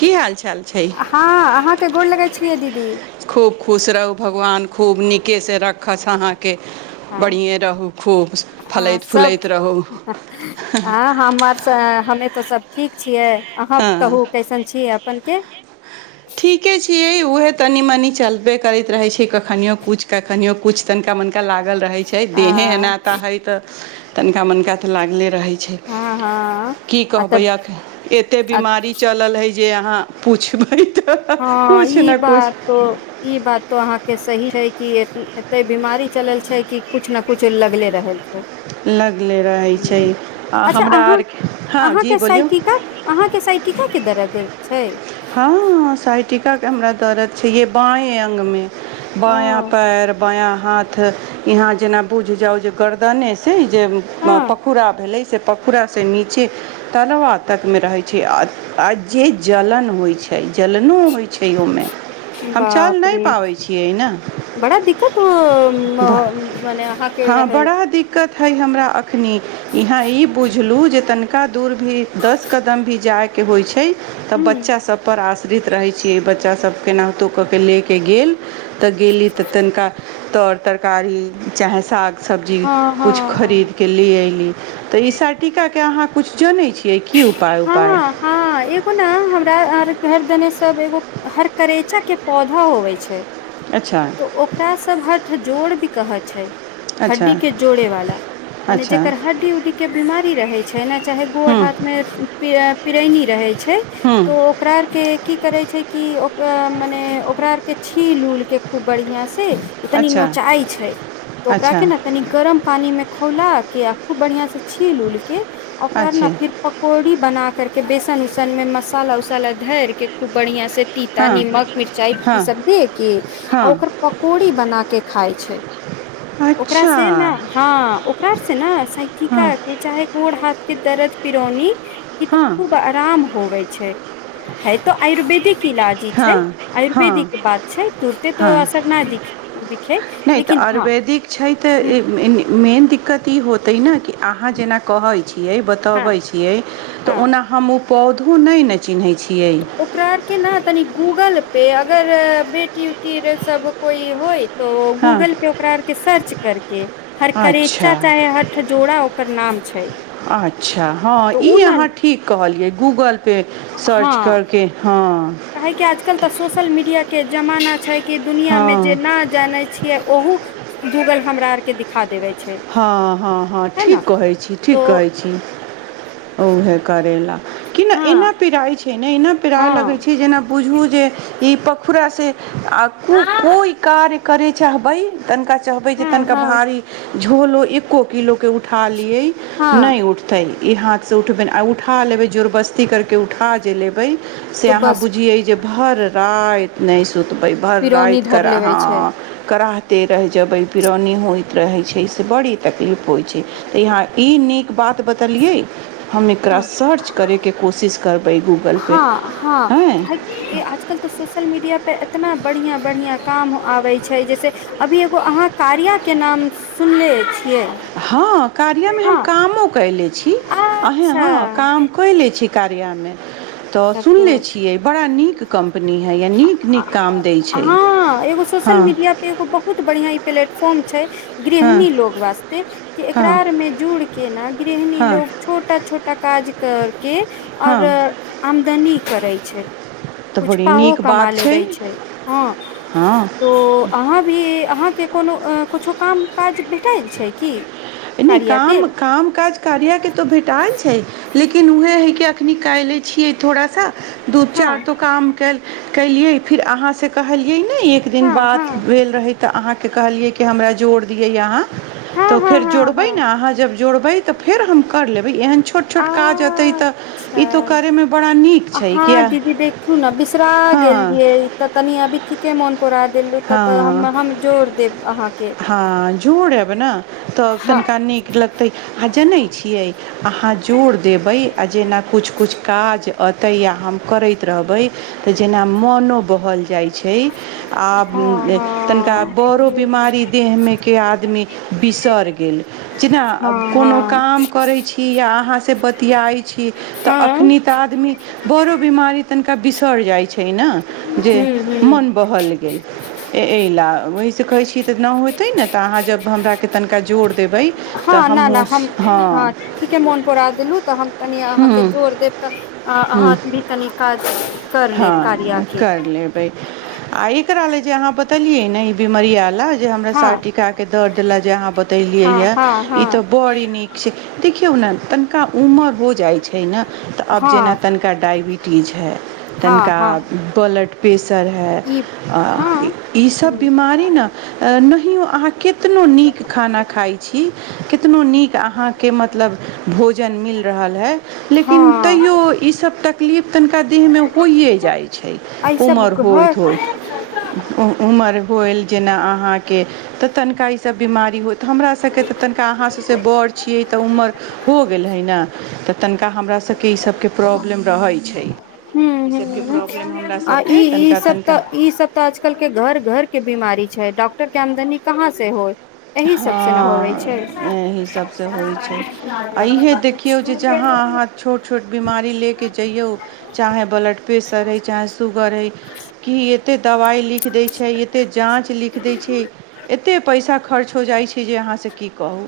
की हाल चाल छै हँ अहाँके गोड़ लगै छियै दीदी खुब खुश रहू भगबान खूब नीकेसँ रख अहाँके बढ़िएँ रहू खूब ह फलैत सब फूलैत रहू आ हमर हमे तो सब ठीक छियै अहाँ हँ कहू कैसन छी आब अपनन के ठीके छै छियै उहे तनी मनी चलबे करैत रहे छै कखनियो कुछ कखनियो कुछ तनिका मनिका लागल रहै छै आ देहे एनाता हइ तऽ तनिका मनिका तऽ लागले रही हँ हँ की आ कहबै तब अख एते आ बीमारी चलल है जे अहाँ पुछबै तऽ हँ किछु ई ने किछु बात ई बात तो अहाँके सही छै कि एते बीमारी चलल छै कि किछु ने किछु लगले रहल छै लगले रहै छै हं आ अच्छा हमरा आरके हँ जी अहांके बोलियौ सायकिका अहां के सायटिका किधर हेतै छै टीकाके हमरा दरद छैे बाँए अङ्गमे ओ बायाँ पैर बायाँ हा हाथ यहाँ जेना बुझि जाउ जे गरदने से जे हँ पखुड़ा भेलै से पखुड़ा से नीचे तलबा तक मे रहैत छै आ जे जलन होइ छै जलनो होय छै उ मेहम चल बाप नै रे पाबै छियै न बड़ा दिक्कत हो मने अहाँके हं रहै बड़ा दिक्कत है हमरा अखनीइहां ई बुझलु जे दूर भी दस कदम भी जाएके के होइ छै तब हूँ बच्चा सब पर आश्रित रहे छीयै बच्चा सब केनाहुतो क के ले के गेल तऽ गेली तऽ तनिका तर तरकारी चाहे साग सब्जी हँ किछु हँ खरीदके लऽ अयली तऽ ई सटीकाके अहाँ किछु जनै छियै की उपाय उपाय हँ हर देने सब एगो हर करैचा के पौधा होवे छै अच्छा तऽ ओकरा सब हथ जोड़ कहै छै अच्छा हड्डी के जोड़े वाला मने अच्छा जेकर हड्डी उड्डी के बीमारी रहै छै ने चाहे ओय हुँ हाथमे पीडा़ पीड़ैनी रहै छै हुँ तो ओकरा आर के की करे छै कि ओ मने ओकरा आर के छील उल के खूब बढ़िया से तनि अच्छा नोचाई छै तऽ ओकरा अच्छा के ने तनि गरम पानी मे खौलक के आ खूब बढ़ियां से छील उल के कर अच्छे न फिर पकौड़ी बना कर के बेसन उसन में मसाला उसाला धर के खूब बढ़िया से तीता हँ नीमक मिरचाई हँ ई सब दे के हँ आ ओकर पकौड़ी बना के खाइ छै ओकरा अच्छा से ने हँ कर छै ने हँ टिका के चाहे मूर हाथ के दरद पिरौनी क तो खूब हँ आराम होबय छै है त आयुर्वेदिक इलाजी छै हँ आयुर्वेदिक हँ बात छै तुरते तो हँ असर नहि दिखे नहि तऽ लेकिन हँ आयुर्वेदिक छै ह तऽहि नहि कि अहाँ जेना कहै छियै हँ बतबै छियै हँ तऽ ओना हम उ पौधो नहि ने चिन्हैैत छी तऽ ओकरा आर के न तनीक गूगल पे अगर बेटी उटी सब कोइ होय तो हँ गूगल पे ओकरा आर के सर्च करके हर अच्छा करेचा चाहे हठ जोड़ा ओकर नाम छै अच्छा हँ तऽ ई ओ ने अहाँ ठीक कहलियै गूगल पे सर्च हँ करके हँ काहे कि आजकल तऽ सोशल मीडिया के जमाना छै के दुनिआँमे जे हँ नहि जानै छियै ओहो गूगल हमरा आर के दिखा देबे हँ हँ हँ ठीक कहै छी तो ठीक कहै छी उहे करैला क हँ नहि एना पिराइ छै ना एना पेराय लगै हँ छै जेना बुझू जे ई पखुड़ासे आ कु कोइ कार्य करय चाहबै तनिका चहबै जे हँ तनिका हँ भारी झोलो एको किलो के उठा लियै हँ नहि उठतै ई हाथ से उठबे नहि आ उठा लेबे जोर बस्ती करके उठा जे लेबै बै से तो अहाँ बस बुझियै जे भर रात नहि सुतबै भर पिरौनी राति धर कराह लेबै छै ह कराह ते रहि जेबै पिरौनी होइत रहै छै से बड़ी तकलीफ होइ छै तऽ यहाँ ई नीक बात बतेलियै हम एकरा हँ सर्च करैके कोशिश करबै हँ गूगलपर हँ आँय आजकल तऽ सोशल मीडिया पे इतना बढ़िआँ बढ़िआँ काम आबै छै जैसे अभी एगो अहाँ कार्याके नाम सुनले छियै हँ कार्यामे हम हँ कामो कयले छी अहे अच्छा हँ काम कयले छी कार्यामे तऽ सुनले छियै बड़ा नीक कंपनी हइ आ नीक नीक काम दै ह छै एगो हँ सोशल मीडिया पे एगो बहुत बढ़िआ पलेट फार्म छै हँ गृहिणी लोग वास्ते कि एकरा हँ आरमे जुड़ के ने गृहिणी लोग हँ छोटा छोटा काज करके हँ आओर आमदनी करै छै तऽ कुछु बड़ी पाहो नीक कमा बात लेबे छै हँ हँ तो अहाँ भी अहाँ के कोनो कुछो काम काज भेटैल छै की नहि कार्या के काम काम काज कार्या के तो भेटाइ छै लेकिन उहे है कि निकालिलै छियै थोड़ा सा दू हँ चार ठो काम कयलियै फिर अहाँ सँ कहल ई नइ एक दिन हँ हँ बात भेल रहे त आहाँ के कहलियै कि हमरा जोड़ दियै अहाँ हँ तऽ हँ फेर हँ जोड़बै हँ ने अभि एहेन अच्छा करयमे बड़ा नीक छै हँ किया दीदी देखियौ न बिसरा हँ गेलियै तऽ तनी अभी ठीके मोन परा देलू त तऽ हम हँ हम जोड़ देब अहाँके न तऽ हँ तनिका नीक लगतै आ जनै छियै अहाँ जोर देबै आ जेना कुछ कुछ काज अतै या हम करैत रहबै तऽ जेना मोनो बहल जाइ छै आब हु हँ तनिका हँ हँ बड़ो बीमारी देहमे के आदमी बिसर गेल जेना कोनो काम करै छी या अहाँसँ बतियाइत छी तऽ हँ अखनी तऽ आदमी बड़ो बीमारी तनिका बिसर जाइ छै न जे हूँ हूँ मन बहल गेल ऐ एय ल ओहिसँ कहै छियै त न होतै ने तऽ आहाँ जब हमरा के हँ ना ना हम हँ ठीके मोन परा देलहुँ तऽ हम तनि अहाँके हूँ जोर देब तऽ हूँ अहाँ भी कनि काज कर लेब कार्या हँ के कर लेबै आ एकरा ल जे अहाँ बतेलियै न ई बीमरिया लऽ जे हमरा हँ सा टिका के द देलक जे देलियै हँ या हँ ई हँ तऽ बड़ी नीक छै देखि यो नऽ तनिका उमर हो जाइ छै ने तऽ आब जेना हँ तनिका डाइबिटीज हइ हँ तनका हँ बोल ब्लड पेस पेसर हई ई आ हँ ई सब बिमारी न अ नहियो आहाँ केतनो निक खाना खाई छी केतनो निक आहाँ के मतलब भोजन मिल रहल हइ लेकिन हँ तयो इ सब तऽ किलिप तनिका दी होइए जाइ छै आ ई सब उमर घर होइत होइत उ उमर होइल जेना अहाँके तऽ तनिका इ सब बीमारी होइत तऽ हमरा सब के तऽ तनिका आहाँ सबसे बड़ छिये तऽ उमर हो गेल हइ न तऽ तनिका हम हमरा सबके ई सबके प्रॉब्लम रहै छै ई सबके प्रॉब्लम हमरा आ ई सबके ई तनिका सब तनिका तऽ ई सब तऽ आजकल के घर घर के बीमारी छै डॉक्टर के आमदनी कहाँ से होइ हँ एहि सभ से होइ छै आ इहे देखियौ जे जहाँ आहाँ छोट छोट बीमारी लेऽ के जइयौ चाहे ब्लड पेशर होइ चाहे शूगर होइ की एतै दबाइ लिख दै छै एते जाँच लिख दै छै एते पैसा खर्च हो जाइ छै जे अहाँसँ की कहू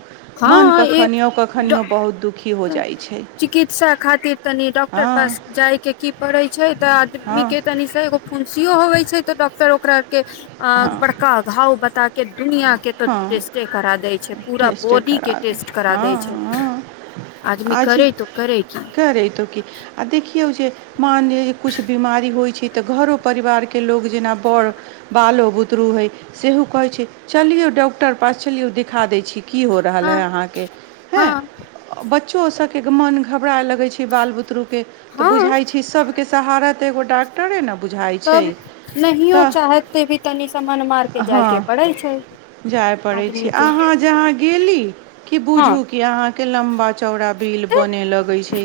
मन हँ कखनियो कखनियो बहुत दुखी हो जाइ छै चिकित्सा खातिर तनि डॉक्टर हँ पास जायके की पड़ै छै तऽ आदमी हँ के तनि से एगो फोन सीयो होबै छै तऽ डॉक्टर ओकरा के हँ बड़का अ घाव बता के दुनिया के टेस्टे करा देय छै पूरा बॉडी चकर के टेस्ट करा दै हँ छै ह आदमी आज करे तो करे की क रही तो की आ देखि देखियौ जे मान लिअ जे किछु बीमारी होइ छै तऽ घरो परिवारके लोको जेना बड़ बालो बुतरू हइ सेहो कहैत छै चलियौ डॉक्टर पास चलियौ द खा दै छी की हो रहल है हँ अहाँके हँ ब च्चो सबके मोन घबराय लगै छै बाल बुतरुक के तऽ हँ बुझाइ छै सबके सहारा त एगो डाक्टरे ने बुझाइ छै तब नहियो तऽ चाहते भी तनि समन मार के जाय हँ के पड़ै छै आदमी के अहां जहां गेली कि हँ बुझू की अहांके लम्बा चौड़ा बिल तऽ बनऽलगै छै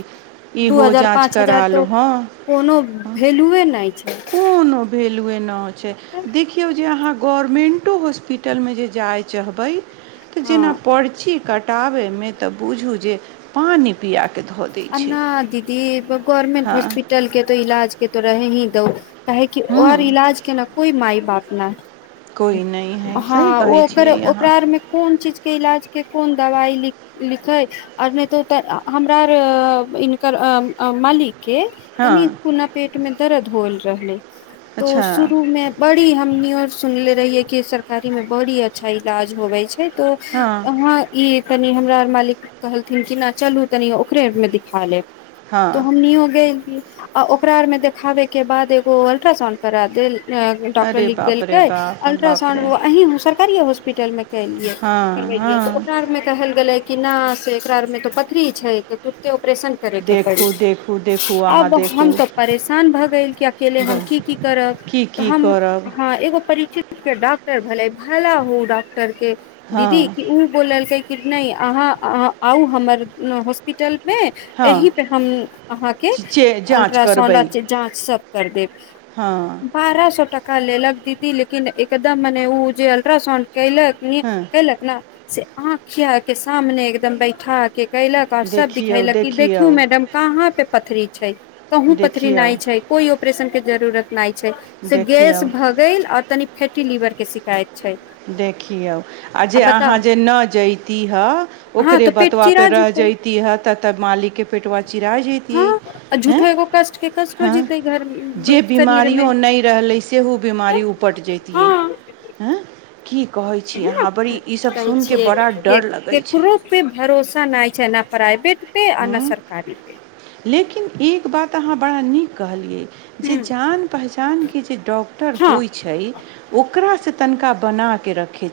दू इहो हजार जांच पाँच करा हजार लू तो कोनो वैल्यूए नहि छै हंकोनो भे भेलुए न है छै तऽ देखियौ जे अहां गवर्मेन्टो हॉस्पिटलमे जे जाइ चाहबै तऽ हँ जेना पर्ची कटाबयमे तऽ बुझू जे पानि पिया अ ना दीदी गवर्नमेंट हँ हॉस्पिटल के तो इलाज के तो रहे ही तौ काह कि हूँ और इलाज केना कोइ माय बाप न कोइ नहि है सही हँ ओ कहै ओकर छियै अहाँ ओकरा आरमे कोन चीज इलाज के कोन दवाई लिखै आओर नहि तऽ हम इनकर अ अ मालिक के हँ तनीको ओ ना पेटमे दरद होल रहलै तो अच्छा शुरू मे बड़ी हमनी आर सुनले रहियै कि सरकारी में बड़ी अच्छा इलाज होवे छै नहि तो हँ अहाँ ई तनि हमरा आर मालिक कहलथिन कि नहि चलू तनि ओकरे मे दिखा लेब हँ तऽ हमनियौ गेलीयै आ ओकरा आर मे देखाबे के बाद एगो अल्ट्रासाउंड करा देल डॉक्टर अरे लिख बाप रे देलकै बाप बाप रे अल्ट्रासाउंड अहीं सरकारिए हॉस्पिटल मेे करैलियै हँ करवेलियै तऽ हँ ओकरा आर मे कहल गेलै किना से एकारमे त पत थरी छै तऽ तुरते अपरेशन करे के पड़ी देखू देखू देखू अहाँ आब देखू हम तऽ परेशान भऽ गेल कि अकेले हम की की करब की तऽ की हम करब ह एगो परीचित डॉक्टर भेलै भला हो डॉक्टर के हँ दीदी कि उ बोललकै कि नहि अहाँ अहाँ आउ हमर हॉस्पिटल मे हँ एहि पे हम अहाँके जाँच अल्ट्रासाउंड करबै जाँच सब कर देेब हँ बारह सौ टका ले लेलक दीदी लेकिन एकदम मने ओ जे अलट्रासाउंड कयलक नीक हँ कयलक न से आँखिआ के सामने एकदम बैठा के कयलक आऔर सब देखियौ दिखैलक की देखियौ देखु मैडम कहाँ पे पथरी छै कहूँ पथरी देखियौ न छै कोइ अपरेशन के जरूरत नहि छै से गैस देखियौ भऽ गेल आ तनि फैटी लिवर के शिकायत छै देखियौ आ जे अहाँ जे न जैती हे हँ ओकरे तऽ पेट बतवा पे चिरा रह जेतै जइतिह तऽ तब मालिकके पेटवा चिरा हँ आ जैतियै झूठो एगो कष्ट के कष्टो जीतै घर जे शरीर मे बीमारियो नहि रहलै सेहो बीमारी उपटि जैतियै की कहू वहि ने कहै छियै डर लगै छै केकरो पे भरोसा नहि छै न प्राइवेट पे आ हूँ नहि सरकारी पे लेकिन एक बात अहाँ बड़ा नीक कहलियै जे हूँ जान पहचानके जे डॉक्टर हँ होइ छै ओकरासँ तनिका बनाके रखै छी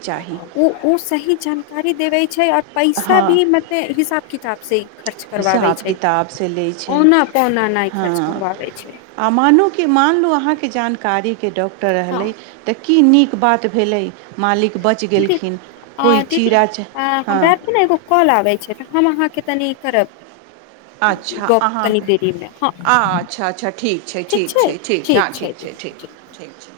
ओ ओ सही जानकारी देबै छै आ पैसा हँ भी मतलब हिसाब किताब से खर्च करवाबै हिसाब छै किताबसँ लैत छै औना पौना नहि हँ खर्च करवाबै छै आ मानू कि मान लू अहाँके जानकारी के डॉक्टर हँ रहलै तऽ की नीक बात भेलै मालिक बचि दीदी गेलखिन कोइ दीदी चीरा च हमरा हँ आरके ने एगो कॉल आबैत छै तऽ हम अहाँके तनि करब अच्छा गप तनि अहाँके देरीमे हँ अच्छा अच्छा ठीक ठीक छै ठीक छै ठीक छै हँ ठीक छै ठीक ठीक छै